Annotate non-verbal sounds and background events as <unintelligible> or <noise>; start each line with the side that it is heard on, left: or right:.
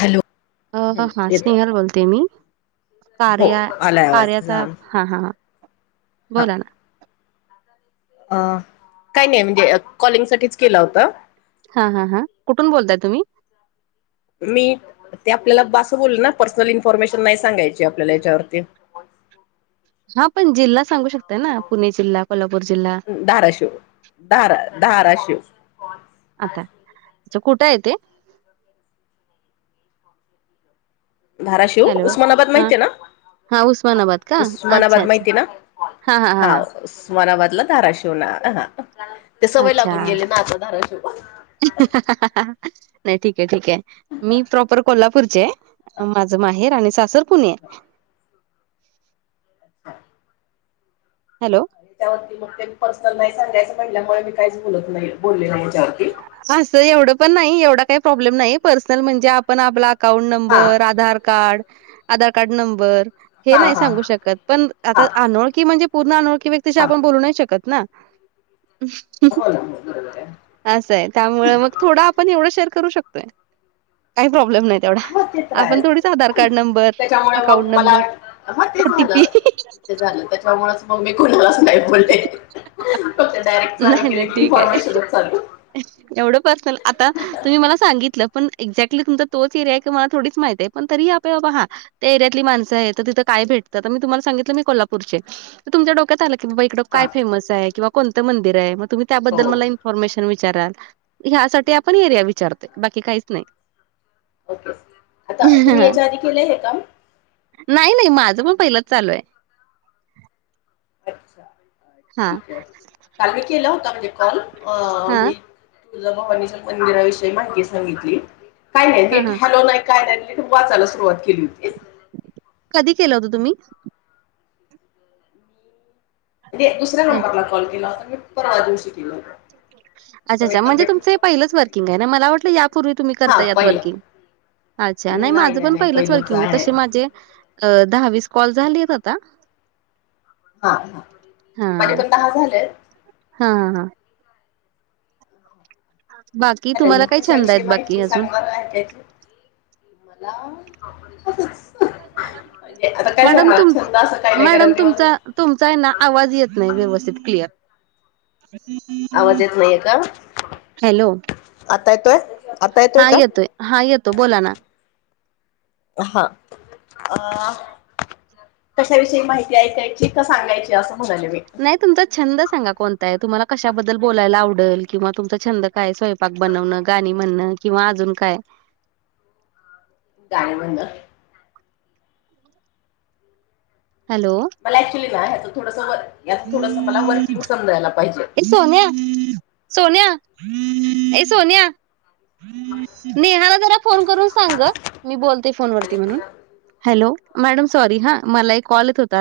left: Hello
right: अ
left: हम्म
right: हां
left: येत
right: स्नेहल बोलते मी.
left: हो
right: कार्या
left: आलाय आवाज
right: कार्याचा हां हां हां
left: हा
right: बोला ना.
left: अ काय नाही म्हणजे कॉलिंग साठीच केला होता.
right: हां हां हां कुठून बोलताय तुम्ही?
left: मी ते आपल्याला असं बोलेलं ना पर्सनल इन्फॉर्मेशन नाही सांगायची आपल्याला याच्यावरती.
right: हां पण जिल्हा सांगू शकताय ना पुणे जिल्हा, कोल्हापूर जिल्हा.
left: धाराशिव धारा धाराशिव
right: आता कुठे आहे ते?
left: <inaudible> धाराशिव
right: हॅलो
left: उस्मानाबाद
right: हां
left: माहितीय ना
right: हां उस्मानाबाद का अच्छा!
left: उस्मानाबाद
right: अच्छा!
left: माहिती ना
right: हां हां हां
left: हा
right: हां.
left: उस्मानाबादला धाराशिवना ते सवय
right: अच्छा.
left: लागून गेले ना आता धाराशिव.
right: नाही ठीक आहे, ठीक आहे मी प्रॉपर कोल्हापूरची आहे. माझं माहेर आणि सासर पुणे. हॅलो!
left: त्यावरती मग ते मी पर्सनल नाही सांगायचं म्हटल्यामुळे मी काहीच बोलत नाही बोलले याच्यावरती.
right: असं एवढं पण नाही एवढा काही प्रॉब्लेम नाही पर्सनल म्हणजे आपण आपला अकाउंट
left: हा
right: number, Aadhaar card, Aadhaar card number हे
left: हा
right: नाही
left: हा
right: सांगू शकत पण आता
left: हा
right: अनोळखी म्हणजे पूर्ण अनोळ कि त्या
left: हा
right: आपण बोलू नाही शकत ना..
left: हो ना हो बरोबर आहे
right: असं आहे त्यामुळे मग थोडा आपण एवढं शेअर करू शकतोय काही प्रॉब्लेम नाही. तेवढा
left: हो ते तर
right: आपण
left: आहेच.
right: थोडीच आधार कार्ड नंबर,
left: त्याच्यामुळे मग
right: अकाउंट
left: मला
right: नंबर,
left: हा ते
right: ओटीपी
left: झालं ते झालं त्याच्यामुळेच मग मी कोणलाच नाही बोलले, फक्त डायरेक्ट चालू
right: नाही, नाही
left: केले
right: ठीक आहे.
left: कॉल चालू
right: एवढं पर्सनल आता तुम्ही मला सांगितलं पण एक्झॅक्टली तुमचा तोच एरिया आहे की मला थोडीच माहित आहे? पण तरी आपल्या हा त्या एरियातली माणसं आहे, तर तिथं काय भेटत? तर मी तुम्हाला सांगितलं मी कोल्हापूरची आहे.. मग तुमच्या डोक्यात आला की बाबा
left: हा
right: इकडंय फेमस आहे किं कोणतं मंदिर मग तुम्ही
left: हो
right: त्याबद्दल मला इन्फॉर्मशन विचारा ह्यासाठी आपण एरिया विचारतो, बाकी काहीच नाही..
left: ओके. आता तुम्ही याच्या आधी केले आहे हे काम?
right: नाही नाही.. माझं पण पहिलंच चालू आहे.
left: अच्छा.
right: हां,
left: ठीक आहे काल मी केला होता म्हणजे कॉल अ
right: हां,
left: मी तुळजाभवानीच्या मंदिराविषयी माहिती सांगितली. काही नाही
right: हां,
left: नीट
right: हां.
left: हॅलो नाही काय नाही मी वाचायला सुरुवात केली होती.
right: कधी केलं होतं तुम्ही?
left: दुसऱ्या
right: हं.
left: नंबर ला कॉल केला होता मी, परवा दिवशी केलं होत.
right: अच्छा अच्छा.. म्हणजे तुमचं पहिच
left: म्हणून नाही
right: वर्किंग आहे
left: केला.
right: ना मला वाटलं यापूर्वी तुम्ही
left: हा
right: करता यात
left: पहिलं
right: वर्किंग.. अच्छा! नाही माझं पण पहिलंच वर्किंग. तसे माझे अ दहा-वीस कॉल झालेत आहेत आता..
left: हा हा
right: हा,
left: माझे पण दहा झालेत.
right: हा ह हां.. बाकी
left: चालेल
right: तुम्हाला
left: मग
right: काय छंद
left: कशाविषयी
right: आहेत बाकी
left: माहिती
right: अजून?
left: सांग मला ऐकायची मला. म्हणजे आता काय
right: मॅडम
left: सांगणार
right: तुम
left: छंद असं काही नाही
right: मॅडम
left: कारण दिवस
right: तुमचा तुमचा आहे ना आवाज येत नाही व्यवस्थित क्लिअर <unintelligible>
left: आवाज येत नाहीये का?
right: हॅलो.
left: आता येतोय? आता
right: हा
left: का
right: येतोय.. हा येतो बोला ना..
left: हा अ.. कशाविषयी माहिती ऐकायची का सांगायची असं म्हणाले मी
right: नाही तुमचा छंद सांगा कोणता? आहे, तुम्हाला कशाबद्दल बोलायला आवडेल किंवा तुमचा छंद काय स्वयपाक बनवणं गाणी म्हणणं किंवा अजून काय?
left: गाणी म्हणनं.
right: हॅलो!
left: मला ऍक्चुली ह याचं थोडं व थोडंसं मला वर्किंग समजायला पाहिजे.
right: ए सोन्या, सोन्या, ये सोन्या! ! नेहाला जरा फोन करून सांग ग, मी बोलते फोन वरती म्हणून.. हॅलो! मॅडम सॉरी हा! मला एक कॉल येत होता.